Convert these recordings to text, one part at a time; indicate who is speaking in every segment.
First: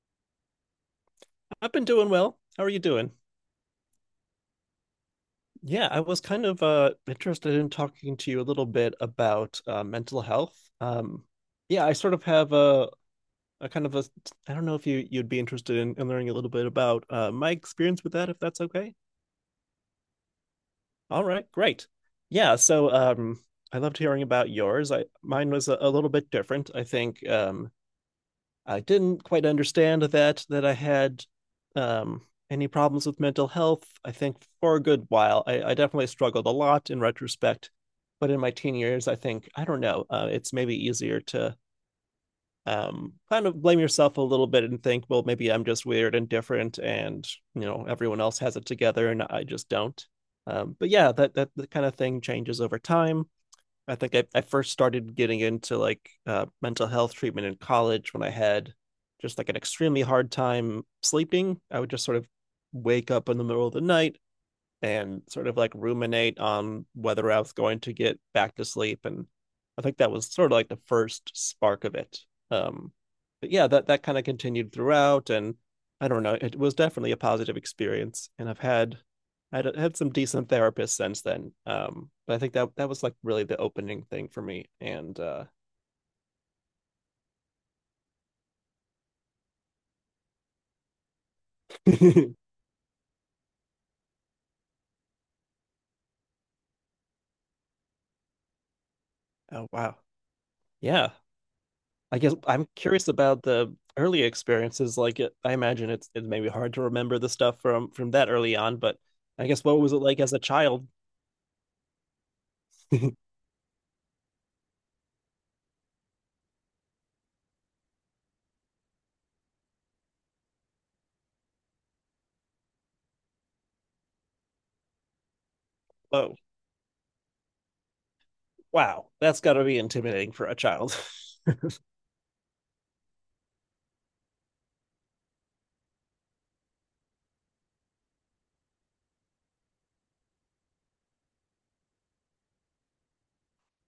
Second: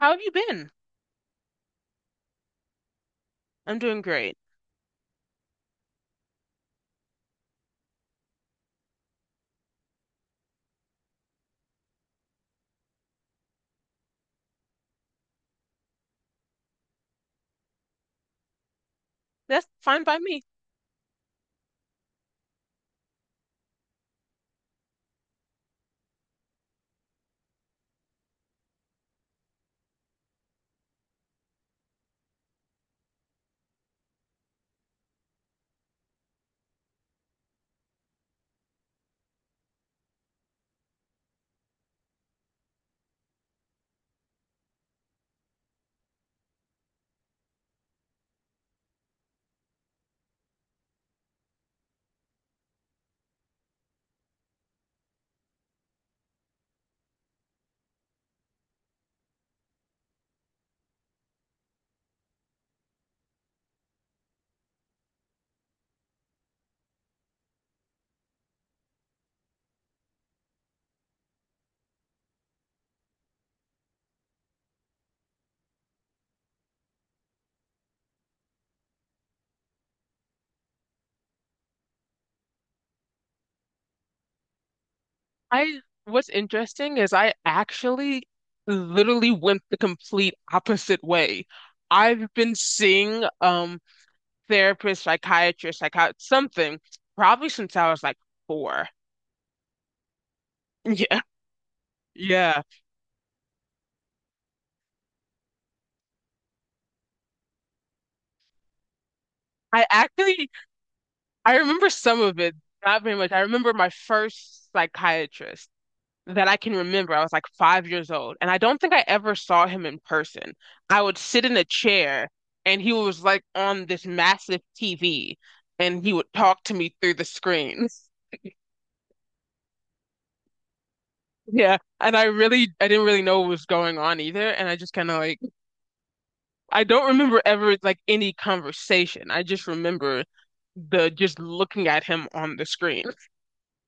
Speaker 1: How have you been?
Speaker 2: I've been doing well. How are you doing?
Speaker 1: I'm doing great.
Speaker 2: Yeah, I was kind of interested in talking to you a little bit about mental health. Yeah, I sort of have a kind of a I don't know if you'd be interested in learning a little bit about my experience with that, if that's okay.
Speaker 1: That's fine by me.
Speaker 2: All right, great. Yeah, so I loved hearing about yours. I mine was a little bit different. I think I didn't quite understand that I had um, any problems with mental health. I think for a good while, I definitely struggled a lot in retrospect. But in my teen years, I think I don't know. It's maybe easier to kind of blame yourself a little bit and think, well, maybe I'm just weird and different, and you know everyone else has it together and I just don't. But yeah, that that kind of thing changes over time. I think I first started getting into like mental health treatment in college when I had just like an extremely hard time sleeping. I would just sort of wake up in the middle of the night and sort of like ruminate on whether I was going to get back to sleep. And I think that was sort of like the first spark of it. Um, but yeah, that kind of continued throughout. And I don't know, it was definitely a positive experience. And I had some decent therapists since then. But I think that was like really the opening thing for me. And
Speaker 1: What's interesting is I actually literally went the complete opposite way. I've
Speaker 2: oh
Speaker 1: been seeing therapist, psychiatrist, something probably since I was like four.
Speaker 2: wow, yeah,
Speaker 1: Yeah.
Speaker 2: I guess
Speaker 1: Yeah.
Speaker 2: I'm curious about the early experiences. I imagine it may be hard to remember the stuff from that early on, but I guess what
Speaker 1: I
Speaker 2: was it like as a
Speaker 1: actually
Speaker 2: child?
Speaker 1: I remember some of it, not very much. I remember my first psychiatrist that I can remember. I was like 5 years old, and I don't think I ever saw him in person. I would sit in a chair, and he was like on this massive TV, and he would
Speaker 2: Oh,
Speaker 1: talk to me through the screen.
Speaker 2: wow, that's got to be intimidating for a child.
Speaker 1: Yeah, and I didn't really know what was going on either, and I just I don't remember ever like any conversation. I just remember the just looking at him on the screen.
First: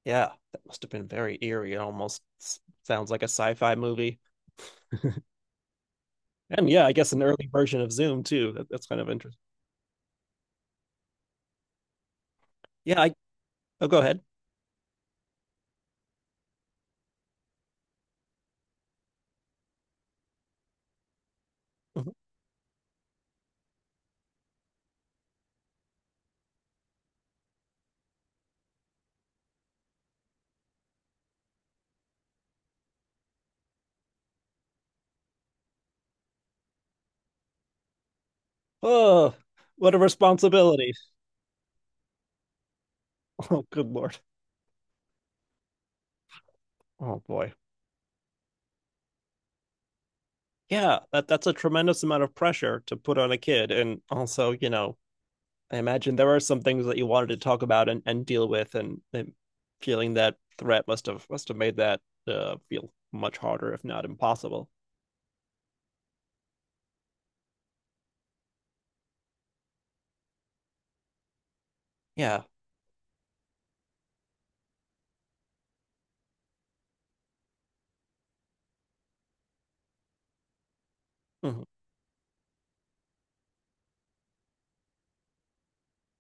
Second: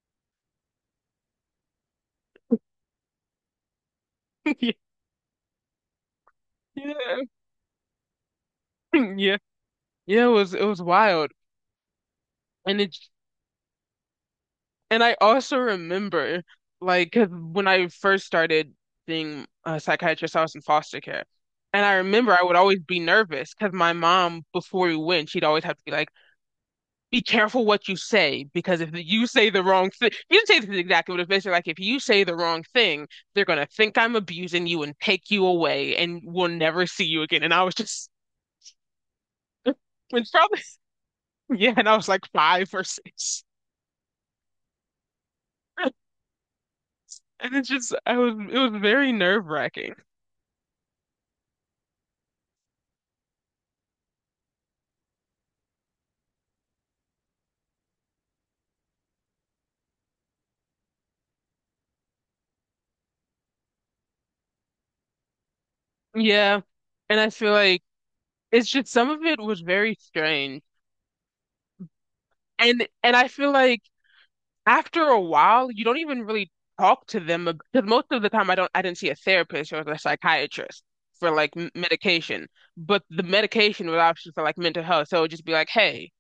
Speaker 2: Yeah, that must have been very eerie. It almost sounds like a sci-fi movie.
Speaker 1: Yeah,
Speaker 2: And yeah, I guess an early version of Zoom too. That's kind of
Speaker 1: yeah,
Speaker 2: interesting.
Speaker 1: yeah. It was wild, and it
Speaker 2: Yeah, I Oh, go ahead.
Speaker 1: And I also remember, like, 'cause when I first started being a psychiatrist, I was in foster care. And I
Speaker 2: Mhm.
Speaker 1: remember I would always be nervous because my mom, before we went, she'd always have to be like, be careful what you say, because if you say the wrong thing, you didn't say this exactly, but it's basically like, if you say the wrong thing, they're going to think I'm abusing you and take you away and we'll never see you again. And I was just,
Speaker 2: Oh, what a
Speaker 1: it's probably,
Speaker 2: responsibility.
Speaker 1: yeah, and I was like five or six.
Speaker 2: Oh, good Lord. Oh
Speaker 1: And
Speaker 2: boy.
Speaker 1: it was very nerve-wracking.
Speaker 2: Yeah, that's a tremendous amount of pressure to put on a kid. And also, you know, I imagine there are some things that you wanted to talk about and, deal with, and feeling that threat must have made that feel much harder, if not impossible.
Speaker 1: Yeah. And I feel like it's just some of it was very strange.
Speaker 2: Yeah.
Speaker 1: And I feel like after a while you don't even really talk to them because most of the time I didn't see a therapist or a psychiatrist for like
Speaker 2: Mhm.
Speaker 1: m medication. But the medication was obviously for like mental health. So it would just be like, "Hey,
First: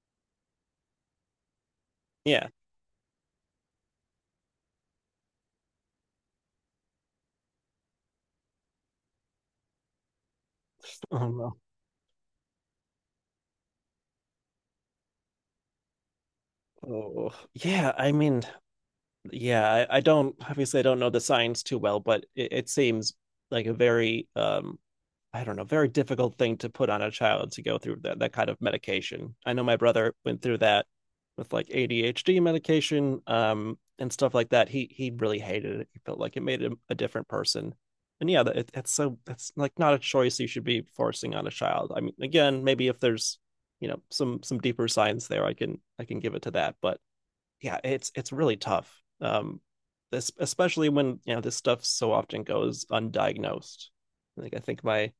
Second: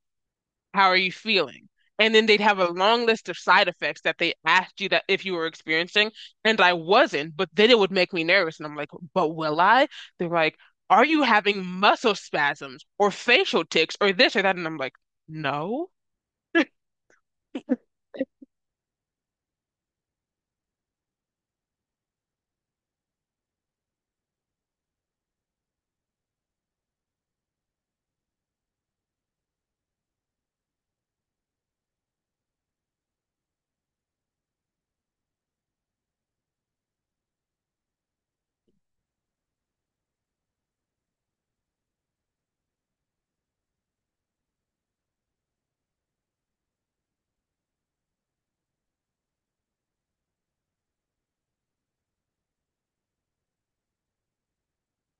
Speaker 1: how are you feeling?" And then they'd
Speaker 2: Yeah.
Speaker 1: have a long list of side effects that they asked you that if you were experiencing, and I wasn't, but then it would make me nervous. And I'm like, but will I? They're like, are you
Speaker 2: Oh no.
Speaker 1: having muscle spasms or facial tics or this or that? And I'm like, no.
Speaker 2: Oh, yeah. I mean, yeah. I don't Obviously I don't know the science too well, but it seems like a very I don't know, very difficult thing to put on a child to go through that kind of medication. I know my brother went through that with like ADHD medication and stuff like that. He really hated it. He felt like it made him a different person. And yeah, it's so it's like not a choice you should be forcing on a child. I mean, again, maybe if there's you know some deeper science there, I can give it to that. But yeah, it's really tough. Especially when you know this stuff so often goes undiagnosed. Like I think my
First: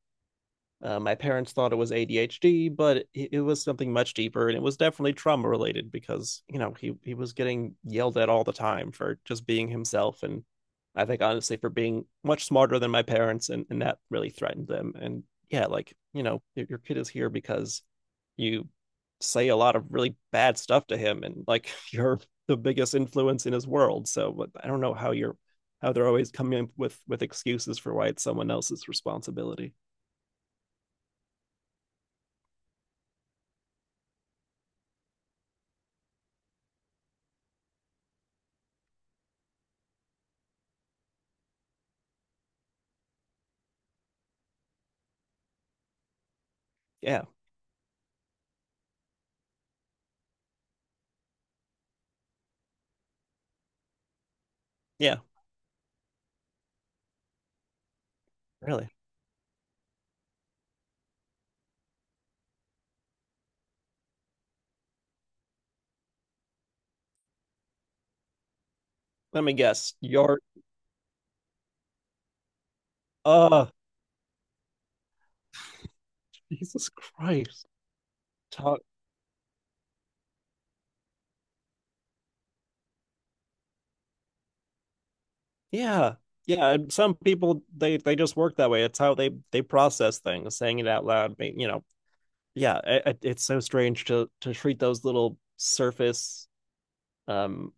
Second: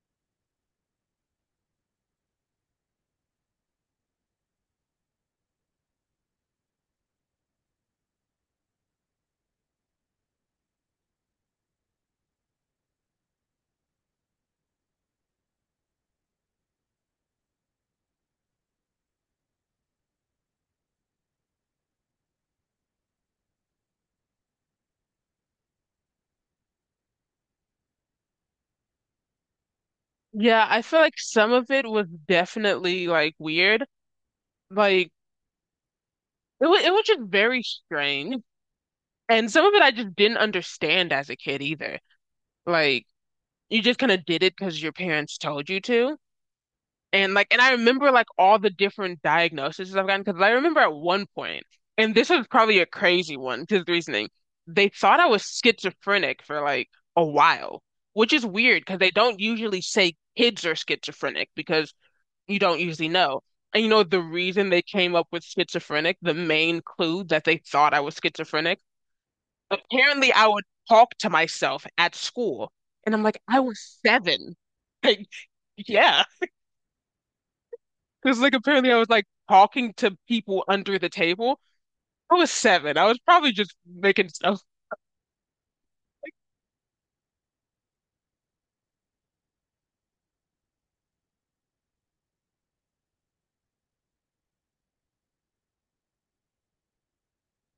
Speaker 2: uh, my parents thought it was ADHD, but it was something much deeper, and it was definitely trauma related because you know he was getting yelled at all the time for just being himself, and I think honestly for being much smarter than my parents, and that really threatened them. And yeah, like you know your, kid is here because you say a lot of really bad stuff to him, and like you're the biggest influence in his world. So I don't know how they're always coming up with excuses for why it's someone else's responsibility.
Speaker 1: Yeah, I feel like some of it was definitely like weird. Like it was just very strange. And some of it I just didn't understand as a kid either. Like you just kind of did it because your parents told you to.
Speaker 2: Yeah,
Speaker 1: And I remember like all the different diagnoses I've gotten because I remember at one point, and this was probably a crazy one because the reasoning, they
Speaker 2: yeah.
Speaker 1: thought I was schizophrenic for like a while, which is weird
Speaker 2: Really?
Speaker 1: because they don't usually say kids are schizophrenic because you don't usually know. And you know, the reason they came up with schizophrenic, the main clue that they thought I was schizophrenic,
Speaker 2: Let me guess.
Speaker 1: apparently
Speaker 2: Your
Speaker 1: I would talk to myself at school. And I'm like, I
Speaker 2: Uh,
Speaker 1: was seven. Like, yeah.
Speaker 2: Jesus Christ.
Speaker 1: Because like
Speaker 2: Talk.
Speaker 1: apparently I was like talking to people under the table. I was seven. I was probably just making stuff.
Speaker 2: Yeah. Yeah. And some people, they just work that way. It's how they process things, saying it out loud. You know, yeah. It's so strange to, treat those little surface, um,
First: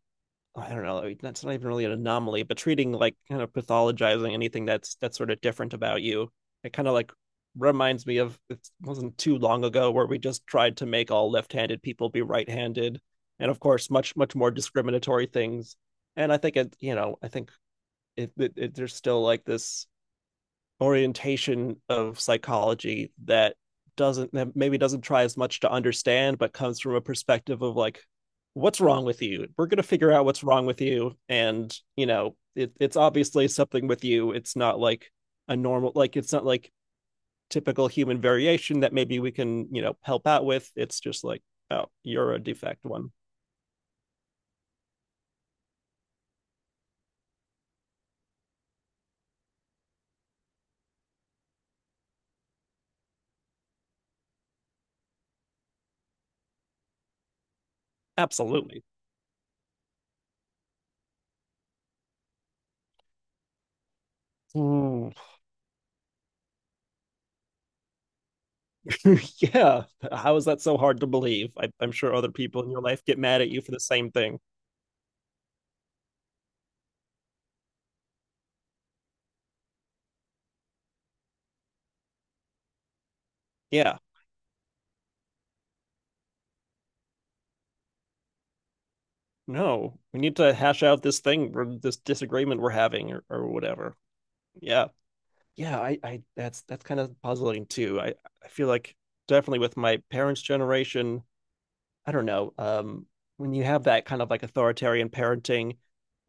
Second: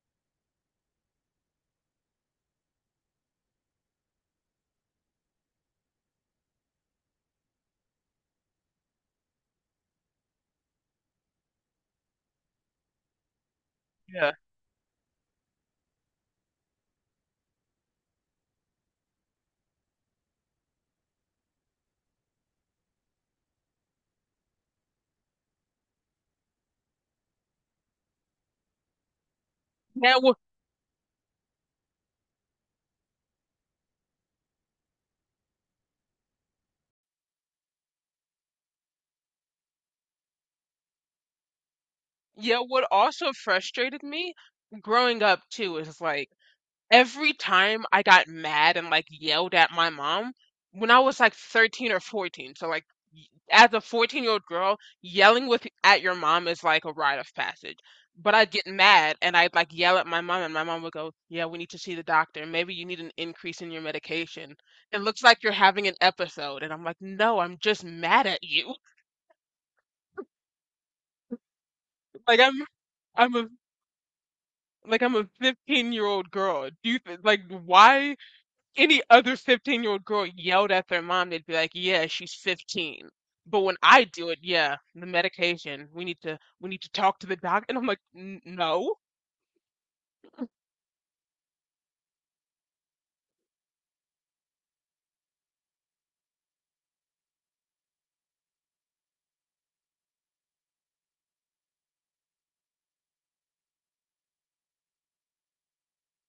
Speaker 2: I don't know, like, that's not even really an anomaly, but treating like kind of pathologizing anything that's sort of different about you. It kind of like reminds me of it wasn't too long ago where we just tried to make all left-handed people be right-handed, and of course much,
Speaker 1: Yeah.
Speaker 2: much more discriminatory things. And I think it you know I think it, it, it there's still like this orientation of psychology that maybe doesn't try as much to understand, but comes from a perspective of like, what's wrong with you, we're going to figure
Speaker 1: Yeah,
Speaker 2: out
Speaker 1: what,
Speaker 2: what's wrong with you. And you know it's obviously something with you. It's not like a normal like it's not like typical human variation that maybe we can help out with. It's just like, oh, you're a
Speaker 1: yeah,
Speaker 2: defect
Speaker 1: what
Speaker 2: one.
Speaker 1: also frustrated me growing up too is like every time I got mad and, like, yelled at my mom, when I was, like, 13 or 14, so, like, y as a 14-year-old girl, yelling with at your mom is like a rite of passage, but I'd get
Speaker 2: Absolutely.
Speaker 1: mad and I'd, like, yell at my mom, and my mom would go, "Yeah, we need to see the doctor. Maybe you need an increase in your medication. It
Speaker 2: Mm.
Speaker 1: looks like you're having an episode," and I'm like, "No, I'm just mad at you."
Speaker 2: Yeah, how is that so hard to believe? I'm sure other
Speaker 1: Like,
Speaker 2: people in your life get
Speaker 1: I'm
Speaker 2: mad
Speaker 1: a
Speaker 2: at you for the same thing.
Speaker 1: I'm a 15-year-old girl. Do you th like, why any other 15-year-old girl yelled at their mom, they'd be like, yeah, she's 15." But when
Speaker 2: Yeah,
Speaker 1: I do it, yeah, the medication, we need to talk to the doc. And I'm like, "N- no.
Speaker 2: no, we need to hash out this thing or this disagreement we're having, or whatever. Yeah. Yeah, I that's kind of puzzling too. I feel like definitely with my parents' generation, I don't know, when you have that kind of like authoritarian parenting,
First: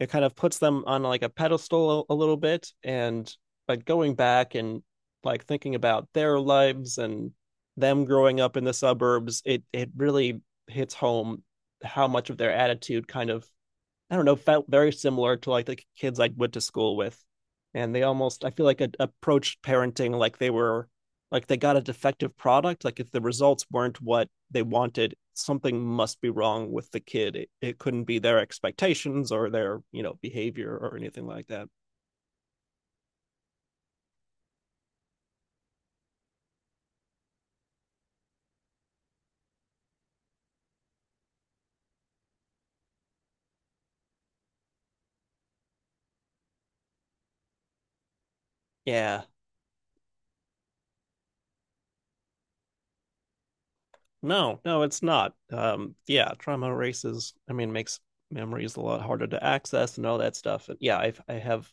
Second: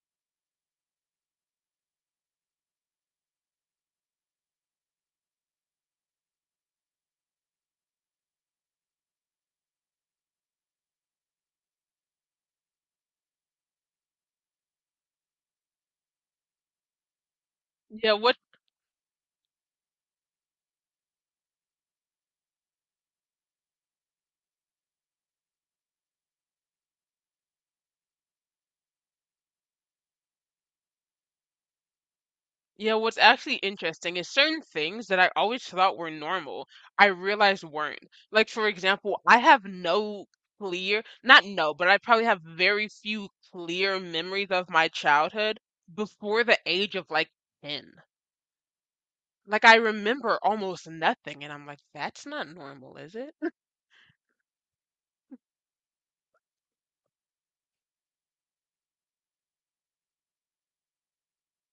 Speaker 2: it kind of puts them on like a pedestal a little bit. And like going back and like thinking about their lives and them growing up in the suburbs, it really hits home how much of their attitude kind of I don't know, felt very similar to like the kids I went to school with. And they
Speaker 1: Yeah, what
Speaker 2: almost, I feel like, approached parenting like they got a defective product. Like if the results weren't what they wanted, something must be wrong with the kid. It couldn't be their expectations or their, you know, behavior or anything like that.
Speaker 1: yeah, what's actually interesting is certain things that I always thought were normal, I realized weren't. Like for example, I have clear, not no, but I probably have very few clear memories of my childhood before the age of like 10.
Speaker 2: Yeah.
Speaker 1: Like, I remember almost nothing, and I'm like, that's not normal, is it?
Speaker 2: No, no, it's not. Yeah, trauma erases, I mean, makes memories a lot harder to access and all that stuff. And yeah, I have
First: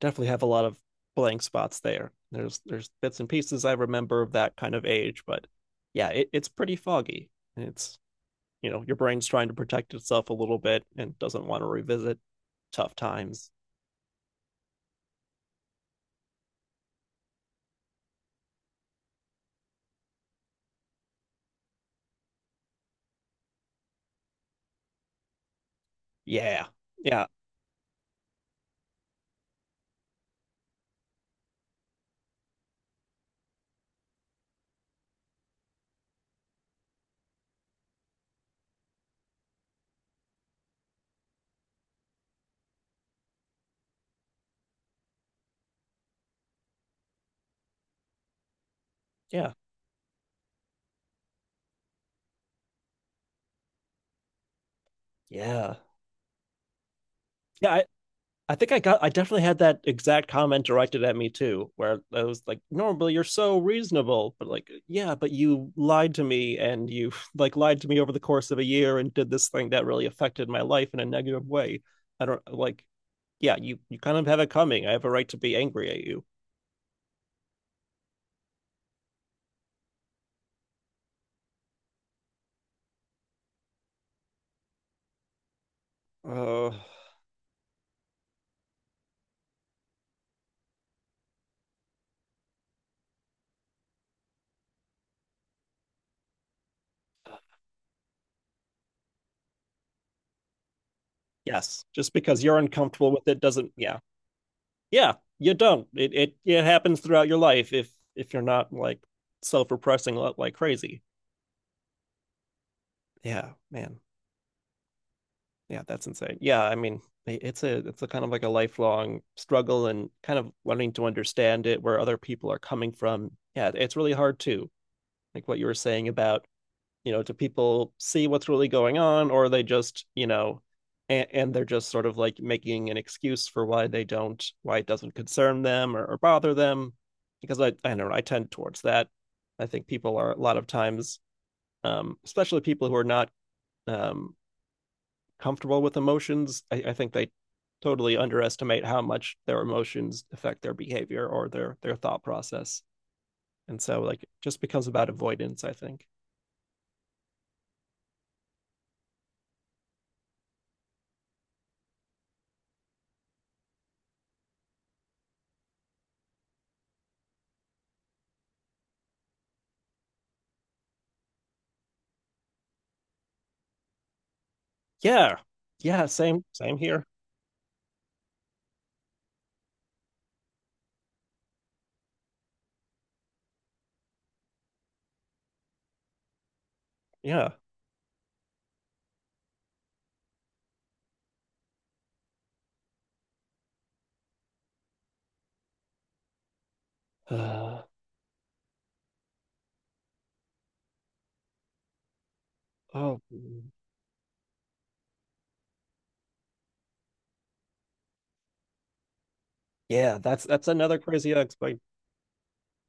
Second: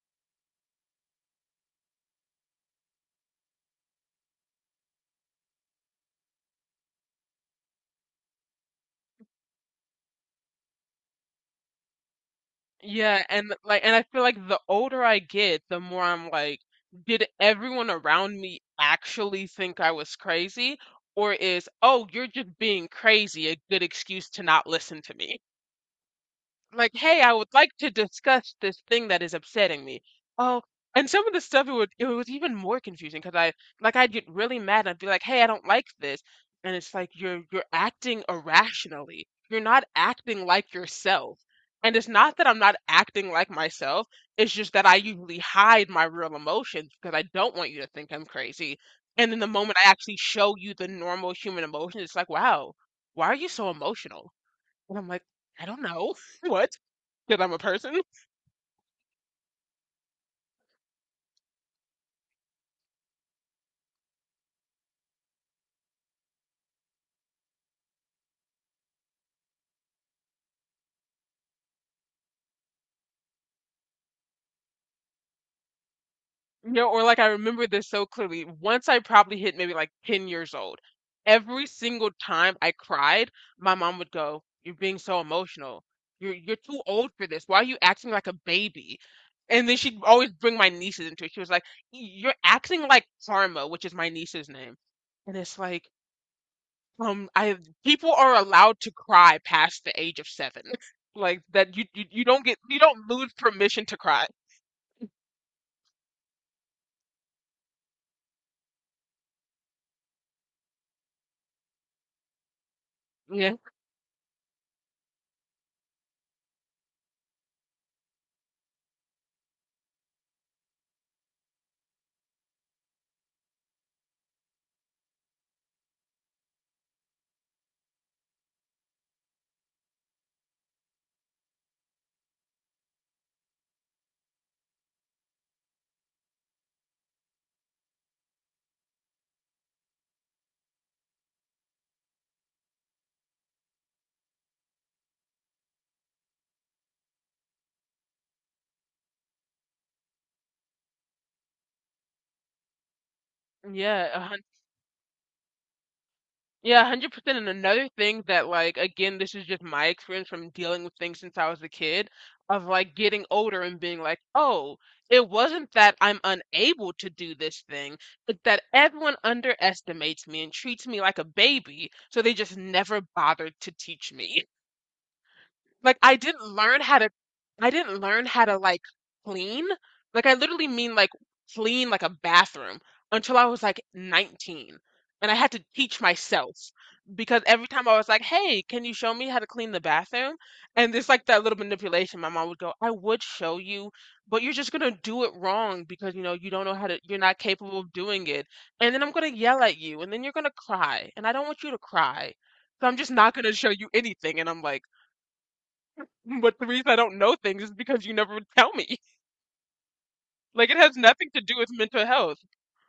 Speaker 2: definitely have a lot of blank spots there. There's bits and pieces I remember of that kind of age, but yeah, it's pretty foggy. It's you know your brain's trying to protect itself a little bit and doesn't want to revisit tough
Speaker 1: Yeah,
Speaker 2: times.
Speaker 1: and I feel like the older I get, the more I'm like, did everyone around me actually think I was crazy? Or is, oh, you're just being crazy, a good excuse to not listen to me?
Speaker 2: Yeah,
Speaker 1: I'm like, hey,
Speaker 2: yeah,
Speaker 1: I would like to discuss this thing that is upsetting me. Oh, and some of the stuff it was even more confusing because I like I'd get really mad and I'd be like, hey, I don't like this, and it's like you're acting irrationally. You're not acting like yourself. And it's not that I'm not acting like myself. It's just that I usually hide my real emotions because I don't want you to think I'm crazy. And then the
Speaker 2: yeah,
Speaker 1: moment I actually show you the normal human emotions, it's like, wow, why are you so emotional? And I'm like, I
Speaker 2: yeah,
Speaker 1: don't know. What? That I'm a
Speaker 2: yeah.
Speaker 1: person.
Speaker 2: I think I got I definitely had that exact comment directed at me too, where I was like, normally you're so reasonable, but like, yeah, but you lied to me and you like lied to me over the course of a year and did this thing that really affected my life in a negative way. I don't like, Yeah, you kind of have it coming. I have a right to be angry at you.
Speaker 1: You know, or like I remember this so clearly. Once I probably hit maybe like 10 years old, every single time I cried, my mom would go, "You're being so emotional. You're
Speaker 2: Uh
Speaker 1: too old for this. Why are you acting like a baby?" And then she'd always bring my nieces into it. She was like, "You're acting like Karma," which is my niece's name. And it's like, I people are allowed to cry past the age of seven. Like
Speaker 2: yes. Just
Speaker 1: you
Speaker 2: because
Speaker 1: don't get
Speaker 2: you're
Speaker 1: you don't
Speaker 2: uncomfortable with
Speaker 1: lose
Speaker 2: it doesn't.
Speaker 1: permission to
Speaker 2: Yeah.
Speaker 1: cry.
Speaker 2: Yeah, you don't. It happens throughout your life if you're not like self-repressing like crazy. Yeah,
Speaker 1: Yeah.
Speaker 2: man. Yeah, that's insane. Yeah, I mean, it's a, kind of like a lifelong struggle and kind of wanting to understand it where other people are coming from. Yeah, it's really hard too, like what you were saying about, you know, do people see what's really going on, or are they just, you know, and they're just sort of like making an excuse for why they don't why it doesn't concern them or bother them, because I don't know, I tend towards that. I think people are a lot of times especially people who are not um comfortable with emotions. I think they totally underestimate how much their emotions affect their behavior or their thought process. And so
Speaker 1: Yeah, a
Speaker 2: like it
Speaker 1: hundred
Speaker 2: just becomes about avoidance, I think.
Speaker 1: Yeah, 100%. And another thing that, like, again, this is just my experience from dealing with things since I was a kid, of like getting older and being like, oh, it wasn't that I'm unable to do this thing, but that everyone underestimates me and treats me like a baby, so they just never bothered to teach me.
Speaker 2: Yeah.
Speaker 1: Like
Speaker 2: Yeah,
Speaker 1: I didn't
Speaker 2: same
Speaker 1: learn how
Speaker 2: here.
Speaker 1: to I didn't learn how to clean. Like I literally mean like clean like a bathroom until I was like 19. And I had to teach myself because
Speaker 2: Yeah.
Speaker 1: every time I was like, "Hey, can you show me how to clean the bathroom?" And there's like that little manipulation. My mom would go, "I would show you, but you're just gonna do it wrong because you know you don't know how to. You're not capable
Speaker 2: Uh,
Speaker 1: of doing it. And then I'm gonna yell at you, and then you're gonna cry, and I don't want you to cry, so I'm just
Speaker 2: oh
Speaker 1: not gonna show you anything." And I'm like. But the reason I don't know things is because you never would tell me.
Speaker 2: yeah, that's
Speaker 1: Like it has
Speaker 2: another
Speaker 1: nothing
Speaker 2: crazy
Speaker 1: to do
Speaker 2: ex.
Speaker 1: with
Speaker 2: Like,
Speaker 1: mental health.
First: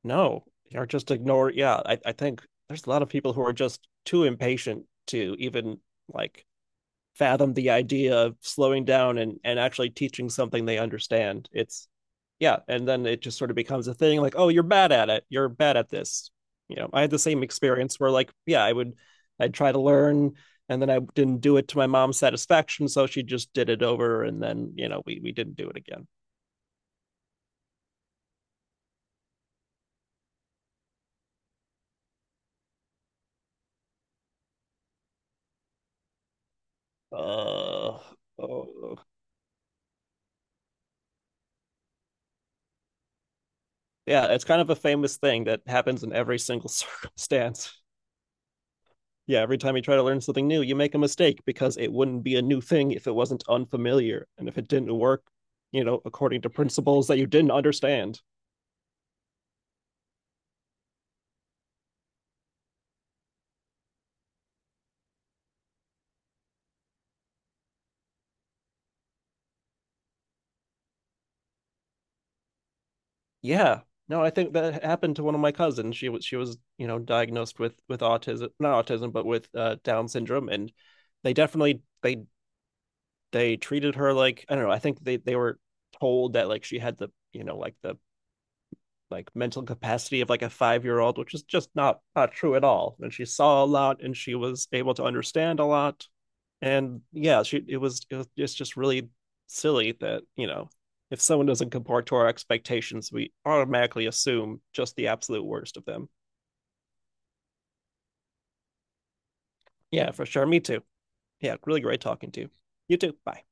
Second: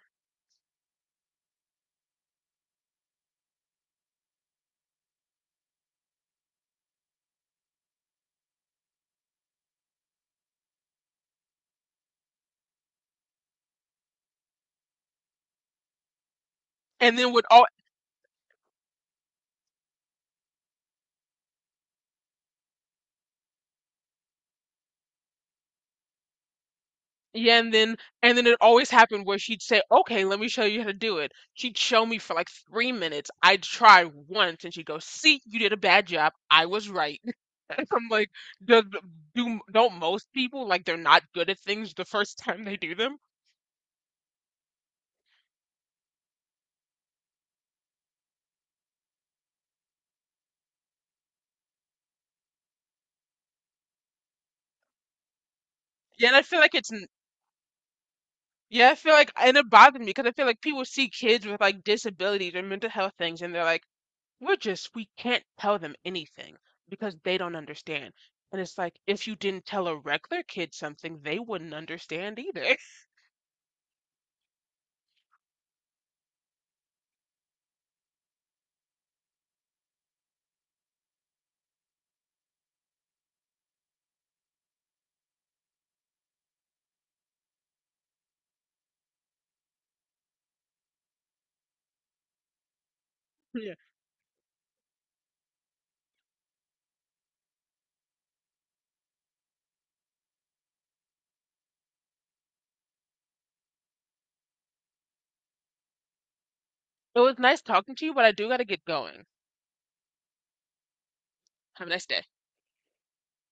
Speaker 2: no, or just ignore. Yeah, I think there's a lot of people who are just too impatient to even like fathom the idea of slowing down and actually teaching something they understand. It's Yeah, and then it just sort of becomes a thing like, oh, you're bad at it. You're bad at this. You know, I had
Speaker 1: And
Speaker 2: the
Speaker 1: then
Speaker 2: same
Speaker 1: would all
Speaker 2: experience where like, yeah, I'd try to learn and then I didn't do it to my mom's satisfaction, so she just did it over and then, you know, we didn't do it again.
Speaker 1: yeah, and then it always happened where she'd say, "Okay, let me show you how to do it." She'd show me for like 3 minutes. I'd try once, and she'd go, "See, you did a bad job. I was right." And
Speaker 2: Uh,
Speaker 1: I'm like, "Does
Speaker 2: oh.
Speaker 1: do don't most people like they're not good at things the first time they do them?"
Speaker 2: Yeah, it's kind of a famous thing that happens in every single circumstance. Yeah, every time you try to learn something new, you make a mistake because it wouldn't be a new thing if it wasn't unfamiliar and if it didn't work, you know,
Speaker 1: Yeah, and I
Speaker 2: according to
Speaker 1: feel like
Speaker 2: principles that you didn't understand.
Speaker 1: it bothered me because I feel like people see kids with like disabilities or mental health things, and they're like we're just, we can't tell them anything because they don't understand. And it's like, if you didn't tell a regular kid something, they wouldn't understand either.
Speaker 2: Yeah. No, I think that happened to one of my cousins. She was, you know, diagnosed with autism, not autism, but with Down syndrome, and they definitely they treated her like I don't know, I think they were told that like she had the, like the mental capacity of like a 5-year-old, which is just not true at all. And she saw a
Speaker 1: Yeah.
Speaker 2: lot, and she was able to understand a lot, and yeah, she it's just really silly that if someone doesn't comport to our expectations, we automatically assume just the absolute worst of them.
Speaker 1: It was nice talking to you, but I do gotta get going.
Speaker 2: Yeah, for sure. Me too. Yeah, really
Speaker 1: Have a
Speaker 2: great
Speaker 1: nice day.
Speaker 2: talking to you. You too. Bye.